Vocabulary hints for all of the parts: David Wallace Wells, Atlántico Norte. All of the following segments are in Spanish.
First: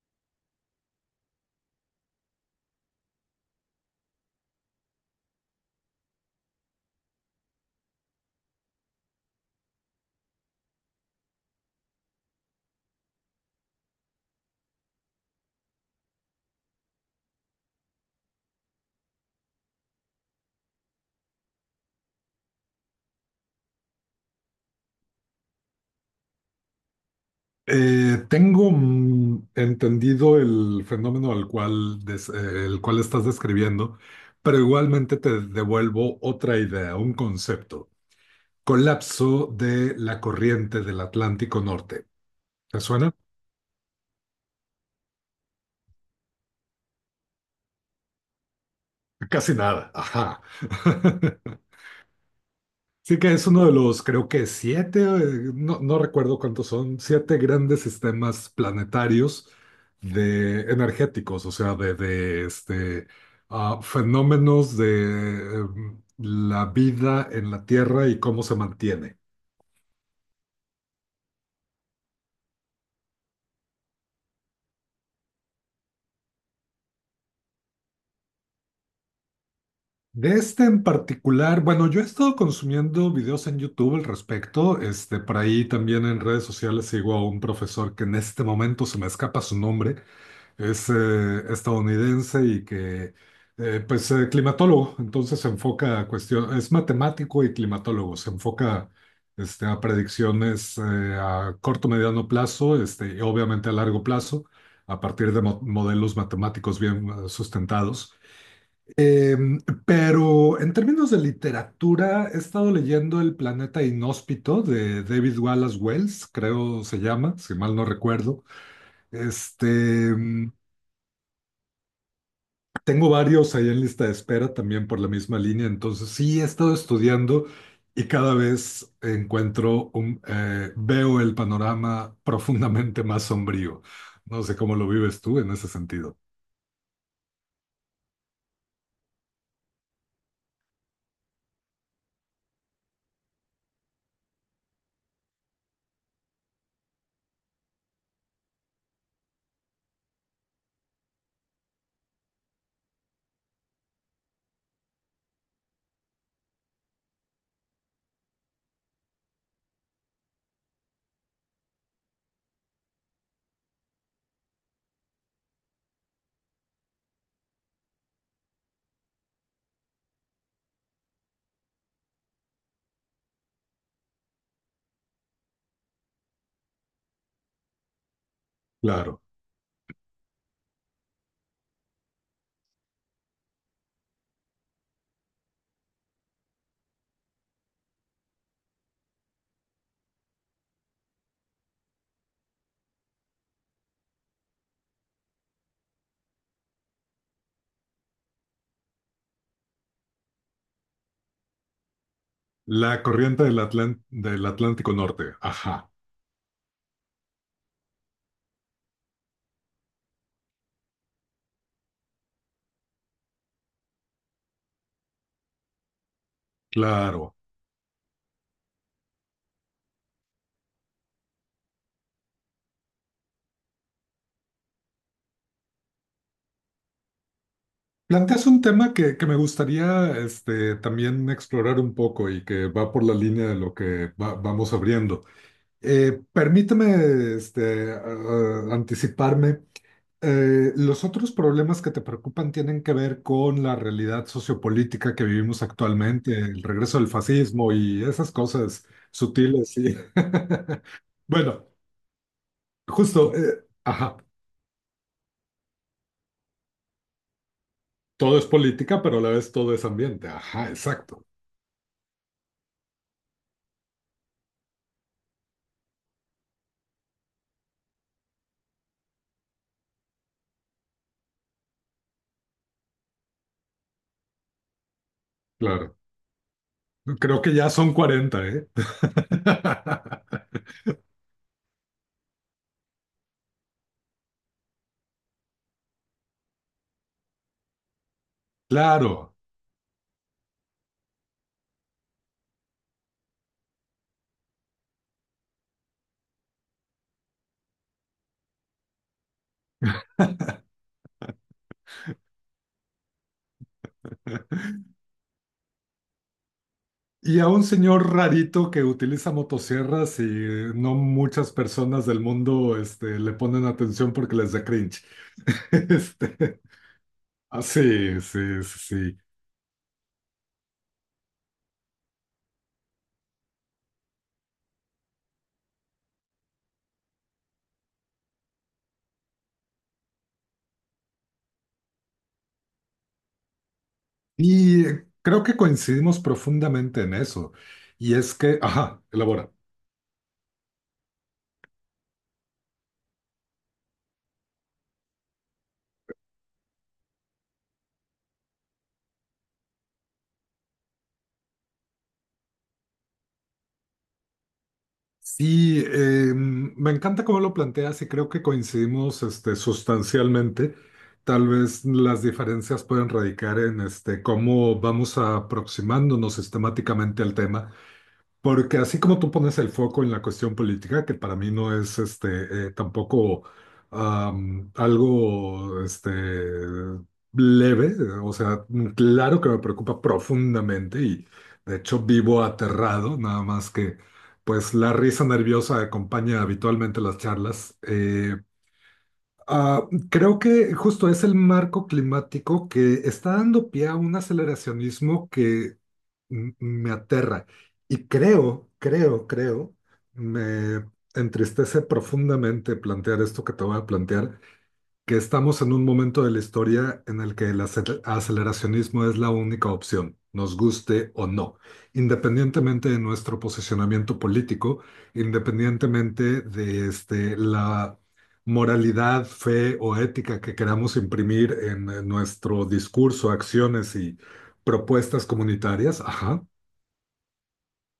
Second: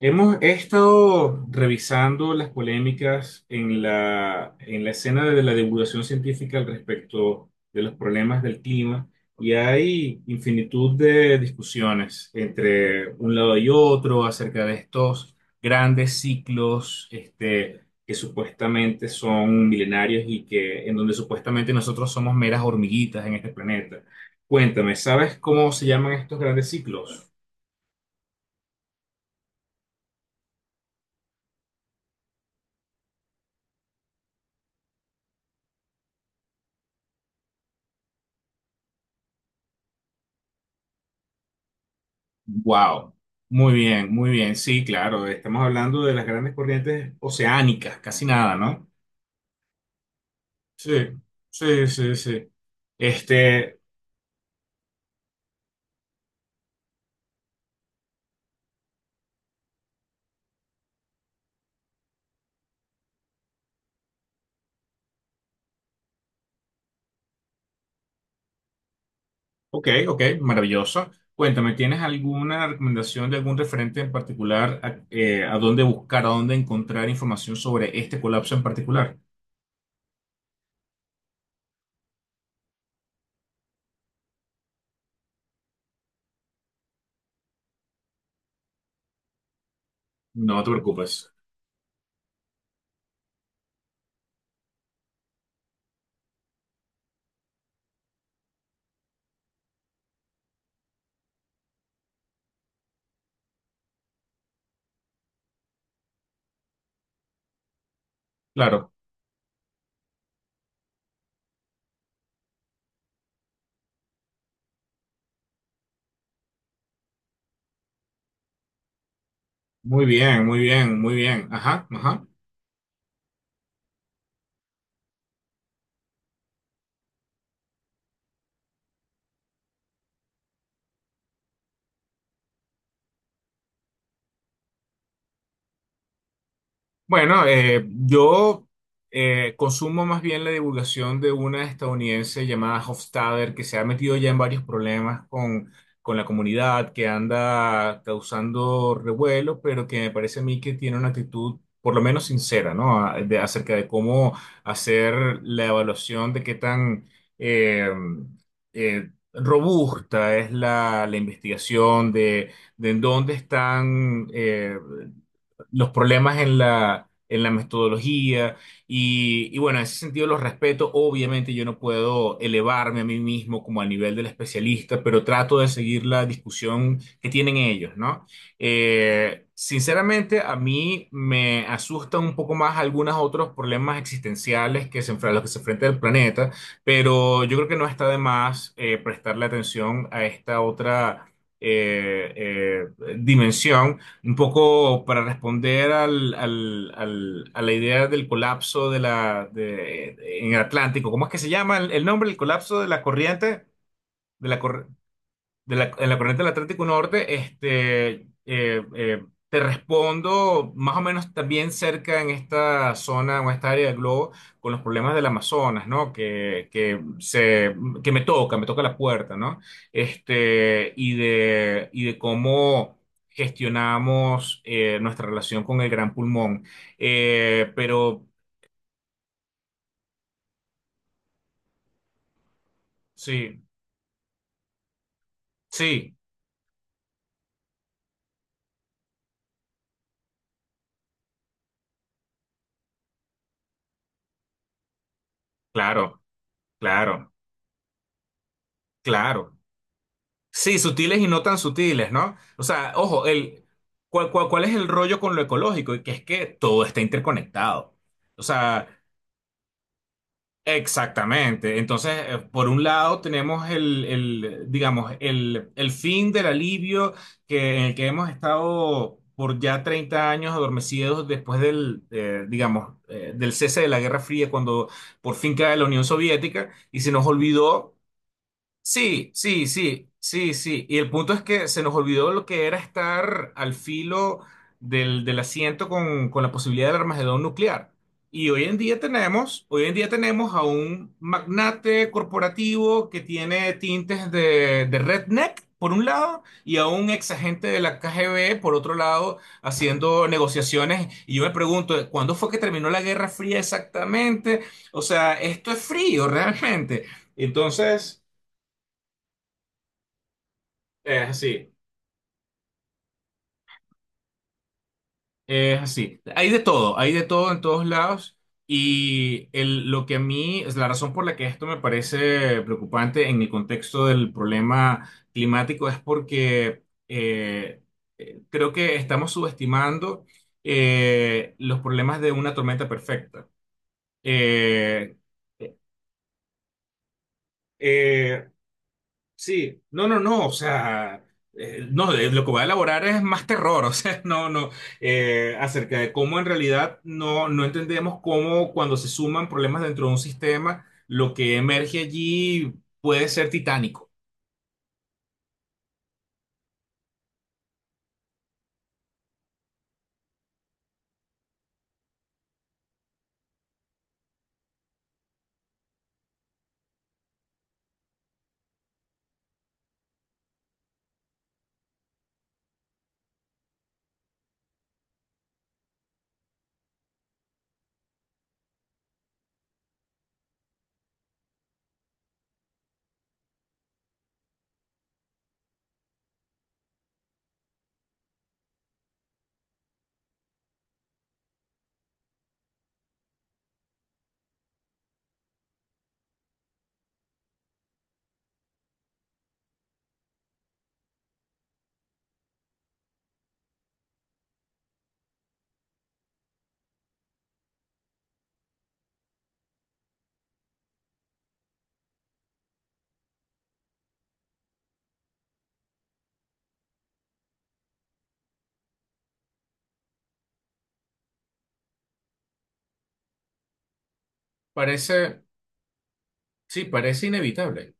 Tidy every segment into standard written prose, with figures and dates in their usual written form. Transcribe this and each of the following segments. Hemos he estado revisando las polémicas en la escena de la divulgación científica al respecto de los problemas del clima, y hay infinitud de discusiones entre un lado y otro acerca de estos grandes ciclos que supuestamente son milenarios y que en donde supuestamente nosotros somos meras hormiguitas en este planeta. Cuéntame, ¿sabes cómo se llaman estos grandes ciclos? Tengo entendido el fenómeno al cual, el cual estás describiendo, pero igualmente te devuelvo otra idea, un concepto. Colapso de la corriente del Atlántico Norte. ¿Te suena? Wow, muy bien, muy bien. Sí, claro, estamos hablando de las grandes corrientes oceánicas, casi nada, ¿no? Casi nada. Ajá. Sí, sí, sí, sí. Sí que es uno de Este, los, creo que siete, no recuerdo cuántos son, siete grandes sistemas planetarios de energéticos, o sea, de este, fenómenos de la vida en la Tierra y cómo se mantiene. ok, ok, maravilloso. Cuéntame, ¿tienes alguna recomendación de algún referente en particular a dónde buscar, a dónde encontrar información sobre este colapso en particular? De este en particular, bueno, yo he estado consumiendo videos en YouTube al respecto, este, por ahí también en redes sociales sigo a un profesor que en este momento se me escapa su nombre, No te es preocupes. Estadounidense y que, climatólogo, entonces se enfoca a cuestión, es matemático y climatólogo, se enfoca este, a predicciones a corto, mediano plazo, este, y obviamente a largo plazo, a partir de modelos matemáticos bien sustentados. Claro, Em, pero en términos de literatura, he estado leyendo El planeta inhóspito de David Wallace Wells, creo se llama, si mal no recuerdo. Este, muy bien, em, muy bien, muy bien. Ajá, ajá. tengo varios ahí en lista de espera también por la misma línea, entonces sí he estado estudiando y cada vez encuentro, veo el panorama profundamente más sombrío. No sé cómo lo vives tú en ese sentido. Bueno, yo consumo más bien la divulgación de una estadounidense llamada Hofstadter, que se ha metido ya en varios problemas con la comunidad, que anda causando revuelo, pero que me parece a mí que tiene una actitud por lo menos sincera, ¿no? Acerca de cómo hacer la evaluación de qué tan eh, robusta es la investigación, de en dónde están los problemas en la metodología. Y, y bueno, en ese sentido los respeto. Obviamente yo no puedo elevarme a mí mismo como al nivel del especialista, pero trato de seguir la discusión que tienen ellos, ¿no? Claro, Sinceramente, a mí me asustan un poco más algunos otros problemas existenciales a los que se enfrenta el planeta, pero yo creo que no está de más prestarle atención a esta otra eh, eh, dimensión, un poco para responder a la idea del colapso de en el Atlántico. ¿Cómo es que se llama el nombre? El colapso de la la corriente corriente del Atlántico Norte. de Ajá, la, en la corriente del Atlántico Norte. Eh, eh, Te respondo más o menos también cerca en esta zona o esta área del globo con los problemas del Amazonas, ¿no? Claro. Que me toca la puerta, ¿no? Este, y de cómo gestionamos nuestra relación con el gran pulmón. Pero Planteas un tema que me gustaría este, también explorar un poco y que va por la línea de sí, lo que vamos abriendo. sí, Permíteme este, anticiparme. Los otros problemas que te preocupan tienen que ver con la realidad sociopolítica que vivimos claro, actualmente, el regreso del claro, fascismo y esas cosas claro. sutiles. Sí, sutiles y no tan Bueno, sutiles, ¿no? O sea, ojo, justo, ajá, ¿cuál, cuál, cuál es el rollo con lo ecológico? Y que es que todo está interconectado. todo O es sea, política, pero a la vez todo es ambiente. Ajá, exacto, exactamente. Entonces, por un lado tenemos digamos, el fin del alivio en el que hemos estado por ya 30 años adormecidos después del, digamos, del cese de la Guerra Fría, cuando por fin cae la claro. Unión Soviética y se nos Creo que ya son olvidó. 40, ¿eh? Sí, sí, sí, sí, sí. Y el punto es que se nos olvidó lo que era estar al filo del asiento con la posibilidad del armagedón nuclear. Y hoy en día Claro. tenemos, hoy en día tenemos a un magnate corporativo que tiene tintes de redneck, por un lado, y a un ex agente de la KGB, por otro lado, haciendo negociaciones. Y yo me pregunto, ¿cuándo fue que terminó la Guerra Fría exactamente? O sea, esto es frío realmente. Y a un señor Entonces... rarito que utiliza motosierras y no Es muchas así, personas del mundo este, le ponen atención porque les da cringe. es así. Este, Hay de todo en ah, todos sí, lados. sí, sí. Sí. Lo que a mí es la razón por la que esto me parece preocupante en el contexto del problema climático es porque eh, creo que estamos subestimando los problemas de una tormenta perfecta. Y Eh, creo que coincidimos profundamente en eso. Y es eh, que, ajá, elabora. Sí, no, no, no. O sea, no, lo que voy a elaborar es más terror, o sea, no, no, acerca de cómo en realidad no, no entendemos cómo, cuando se suman problemas dentro de un sistema, lo que emerge allí puede ser titánico. Sí, me encanta cómo lo planteas y creo que coincidimos este, sustancialmente. Tal vez las diferencias pueden radicar en este, cómo vamos aproximándonos sistemáticamente al tema. Porque así como tú pones el foco en la cuestión política, que para mí no es este tampoco algo este leve, o sea, claro que me preocupa profundamente y de hecho vivo aterrado, nada más que pues la risa nerviosa acompaña habitualmente las charlas. Creo que justo es el marco climático que está dando pie a un aceleracionismo que me aterra y creo, me entristece profundamente plantear esto que te voy a plantear, que estamos en un momento de la historia en el que el aceleracionismo es la única opción, nos guste o no, independientemente de nuestro posicionamiento político, independientemente de este, la moralidad, fe o ética que queramos imprimir en, nuestro discurso, acciones y propuestas Parece, comunitarias. Ajá, sí, parece inevitable.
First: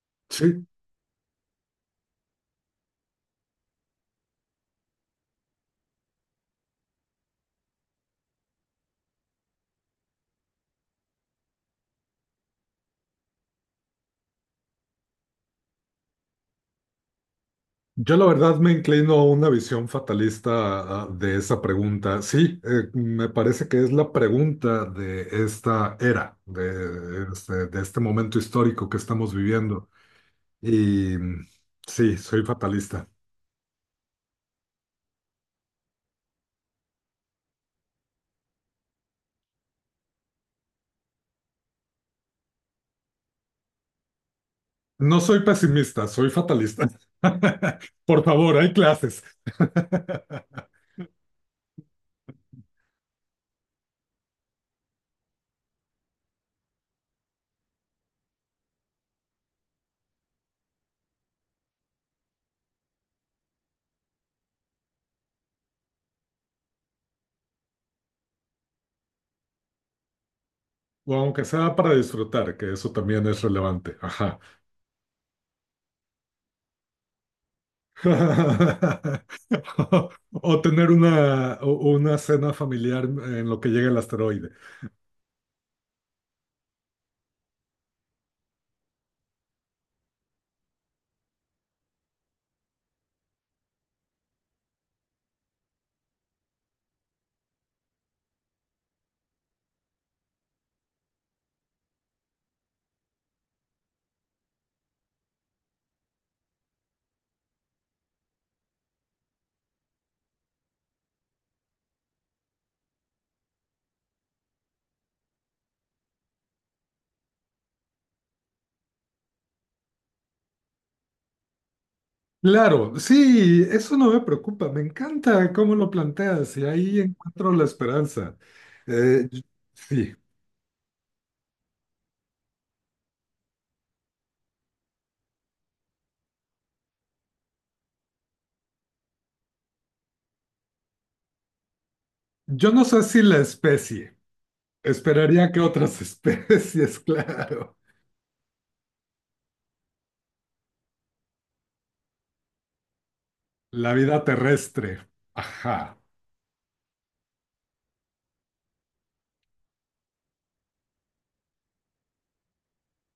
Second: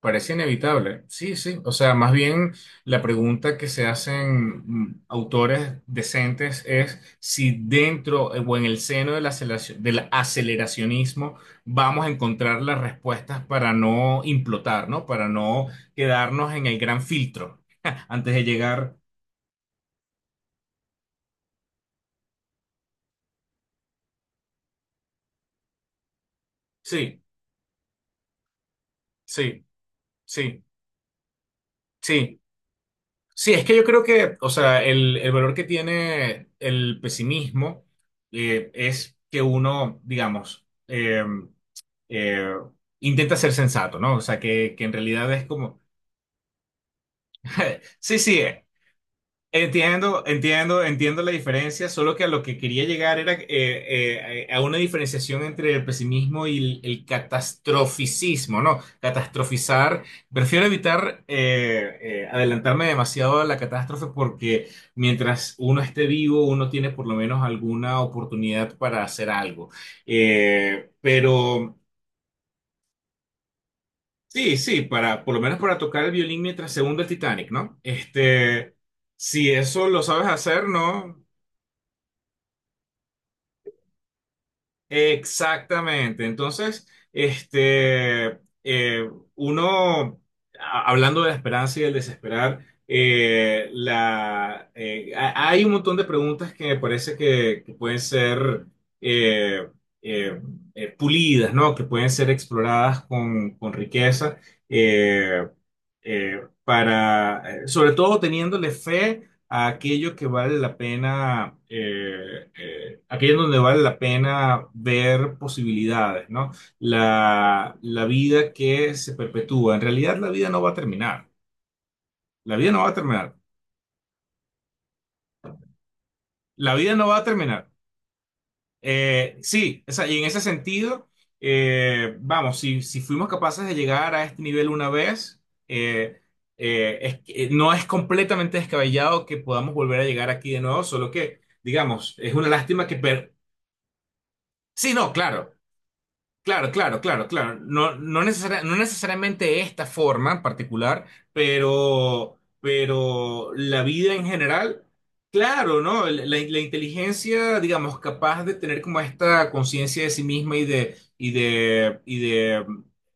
Parece sí. inevitable. Sí, sí. O sea, más bien la pregunta que se hacen autores decentes es si dentro, o en el seno del aceleracionismo, vamos a encontrar las respuestas para no implotar, ¿no? Para no quedarnos en el gran filtro Yo la antes de verdad me llegar. inclino a una visión fatalista de esa pregunta. Sí, me parece que es la pregunta de esta era, Sí, de este momento histórico que estamos sí, viviendo. sí, Y mm, sí, sí. soy fatalista. Sí, es que yo creo que, o sea, el valor que tiene el pesimismo, es que uno, digamos, eh, intenta ser sensato, ¿no? O sea, que en No realidad soy es como, pesimista, soy fatalista. sí, Por sí, favor, hay clases. entiendo, entiendo, entiendo la diferencia, solo que a lo que quería llegar era a una diferenciación entre el pesimismo y el catastroficismo, ¿no? Catastrofizar, prefiero evitar adelantarme demasiado a la catástrofe, porque mientras uno esté vivo, uno tiene por lo menos alguna oportunidad para hacer algo. O aunque Pero... sea para disfrutar, que eso también es relevante. Ajá. Sí, sí, para, por lo menos para tocar el violín mientras se hunde el Titanic, ¿no? Este, si eso lo sabes O hacer, tener ¿no? una, una cena familiar en lo que llega el asteroide. Exactamente. Entonces, uno, hablando de la esperanza y del desesperar, hay un montón de preguntas que me parece que pueden ser eh, eh, pulidas, ¿no? Que pueden ser exploradas con riqueza, eh, para, sobre todo teniéndole fe a aquello que vale la pena, aquello donde vale la pena ver posibilidades, ¿no? La vida que se perpetúa. En realidad la vida no va a terminar. La vida no va a Claro, terminar. sí, eso no me preocupa, me encanta cómo lo planteas y La vida ahí no va a encuentro terminar. la esperanza. Eh, y- Sí, o sea, sí, y en ese sentido, vamos, si fuimos capaces de llegar a este nivel una vez, eh, no es completamente descabellado que podamos volver a llegar aquí de nuevo, solo que, digamos, es una yo no lástima sé si la especie, sí, no, esperaría claro. que otras Claro, especies, claro, claro, claro. claro, No necesariamente esta forma en particular, pero la la vida vida en general, terrestre, claro, ajá. ¿no? La inteligencia, digamos, capaz de tener como esta conciencia de sí misma y de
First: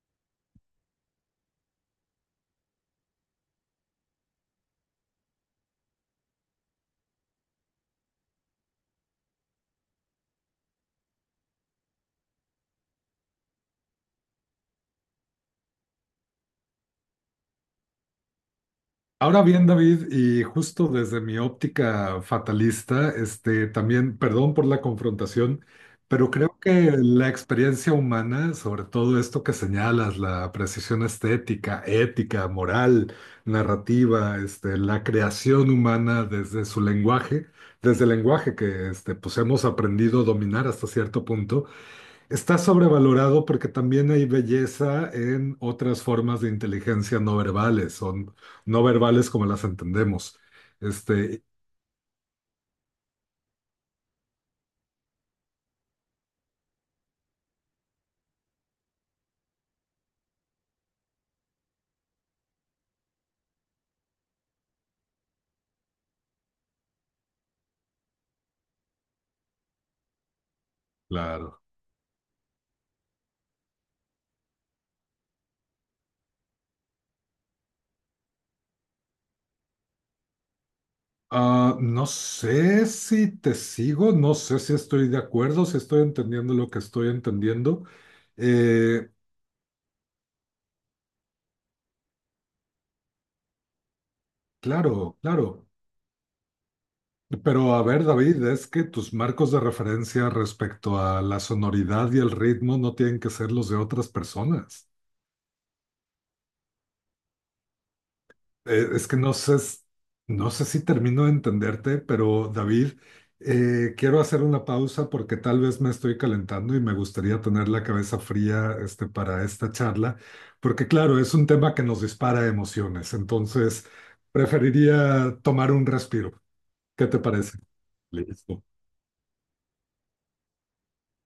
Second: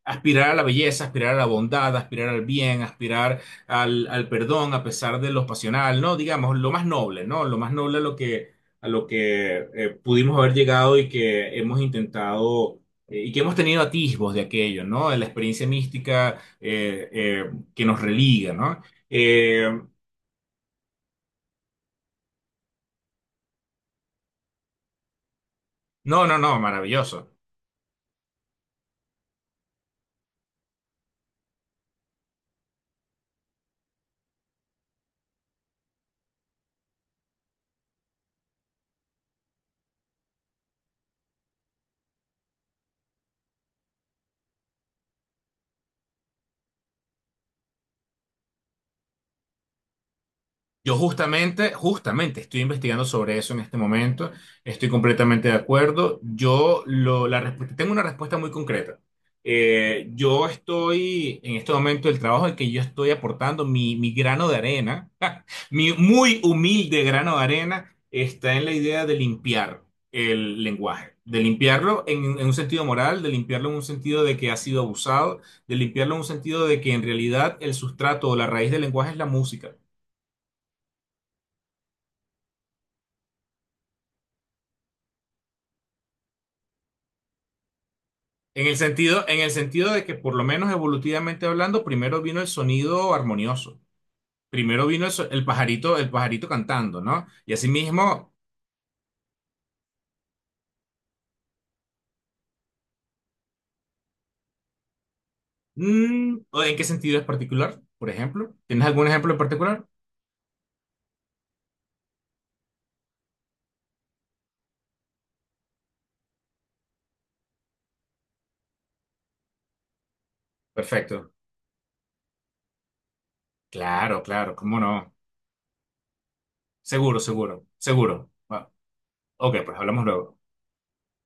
aspirar a la belleza, aspirar a la bondad, aspirar al bien, aspirar al perdón, a pesar de lo pasional, ¿no? Digamos, lo más noble, ¿no? Lo más noble a lo a lo que pudimos haber llegado y que hemos intentado, y que hemos tenido atisbos de aquello, ¿no? De la experiencia mística, eh, eh, que nos religa, ¿no? Ahora bien, Eh, David, y justo desde mi óptica fatalista, este, también, perdón por la confrontación, no, pero no, no, creo que la maravilloso. experiencia humana, sobre todo esto que señalas, la precisión estética, ética, moral, narrativa, este, la creación humana desde su lenguaje, desde el lenguaje que este, pues hemos aprendido a dominar hasta cierto punto, está sobrevalorado porque también hay belleza en otras formas de inteligencia no verbales, son no verbales como las entendemos. Yo Este, justamente, justamente estoy investigando sobre eso en este momento, estoy completamente de acuerdo. Yo lo, la, resp- Tengo una respuesta muy concreta. Yo estoy, en este momento, el trabajo en que yo estoy aportando mi grano de arena, mi muy humilde grano de arena, está en la idea de limpiar el lenguaje, de claro. limpiarlo en un sentido moral, de limpiarlo en un sentido de que ha sido abusado, de limpiarlo en un sentido de que en realidad el sustrato o la raíz del lenguaje es la música. Ah, no sé si te sigo, no sé si estoy de acuerdo, si estoy entendiendo lo que estoy entendiendo. Eh, En el sentido de que por lo menos evolutivamente hablando, primero vino el sonido armonioso, primero vino claro, claro. El pajarito cantando, ¿no? Y Pero a ver, asimismo, David, es que tus marcos de referencia respecto a la sonoridad y el ritmo no tienen que ser los de otras personas. mm, ¿en qué sentido es particular? Por ejemplo, ¿tienes algún Es que ejemplo no en sé, particular? no sé si termino de entenderte, pero David, quiero hacer una pausa porque tal vez me estoy calentando y me gustaría tener la cabeza fría, este, para esta charla, porque claro, Perfecto. es un tema que nos dispara emociones, entonces Claro, claro, cómo no. preferiría tomar un respiro. ¿Qué te Seguro, parece? seguro, seguro. Va. Listo. Ok, pues hablamos luego.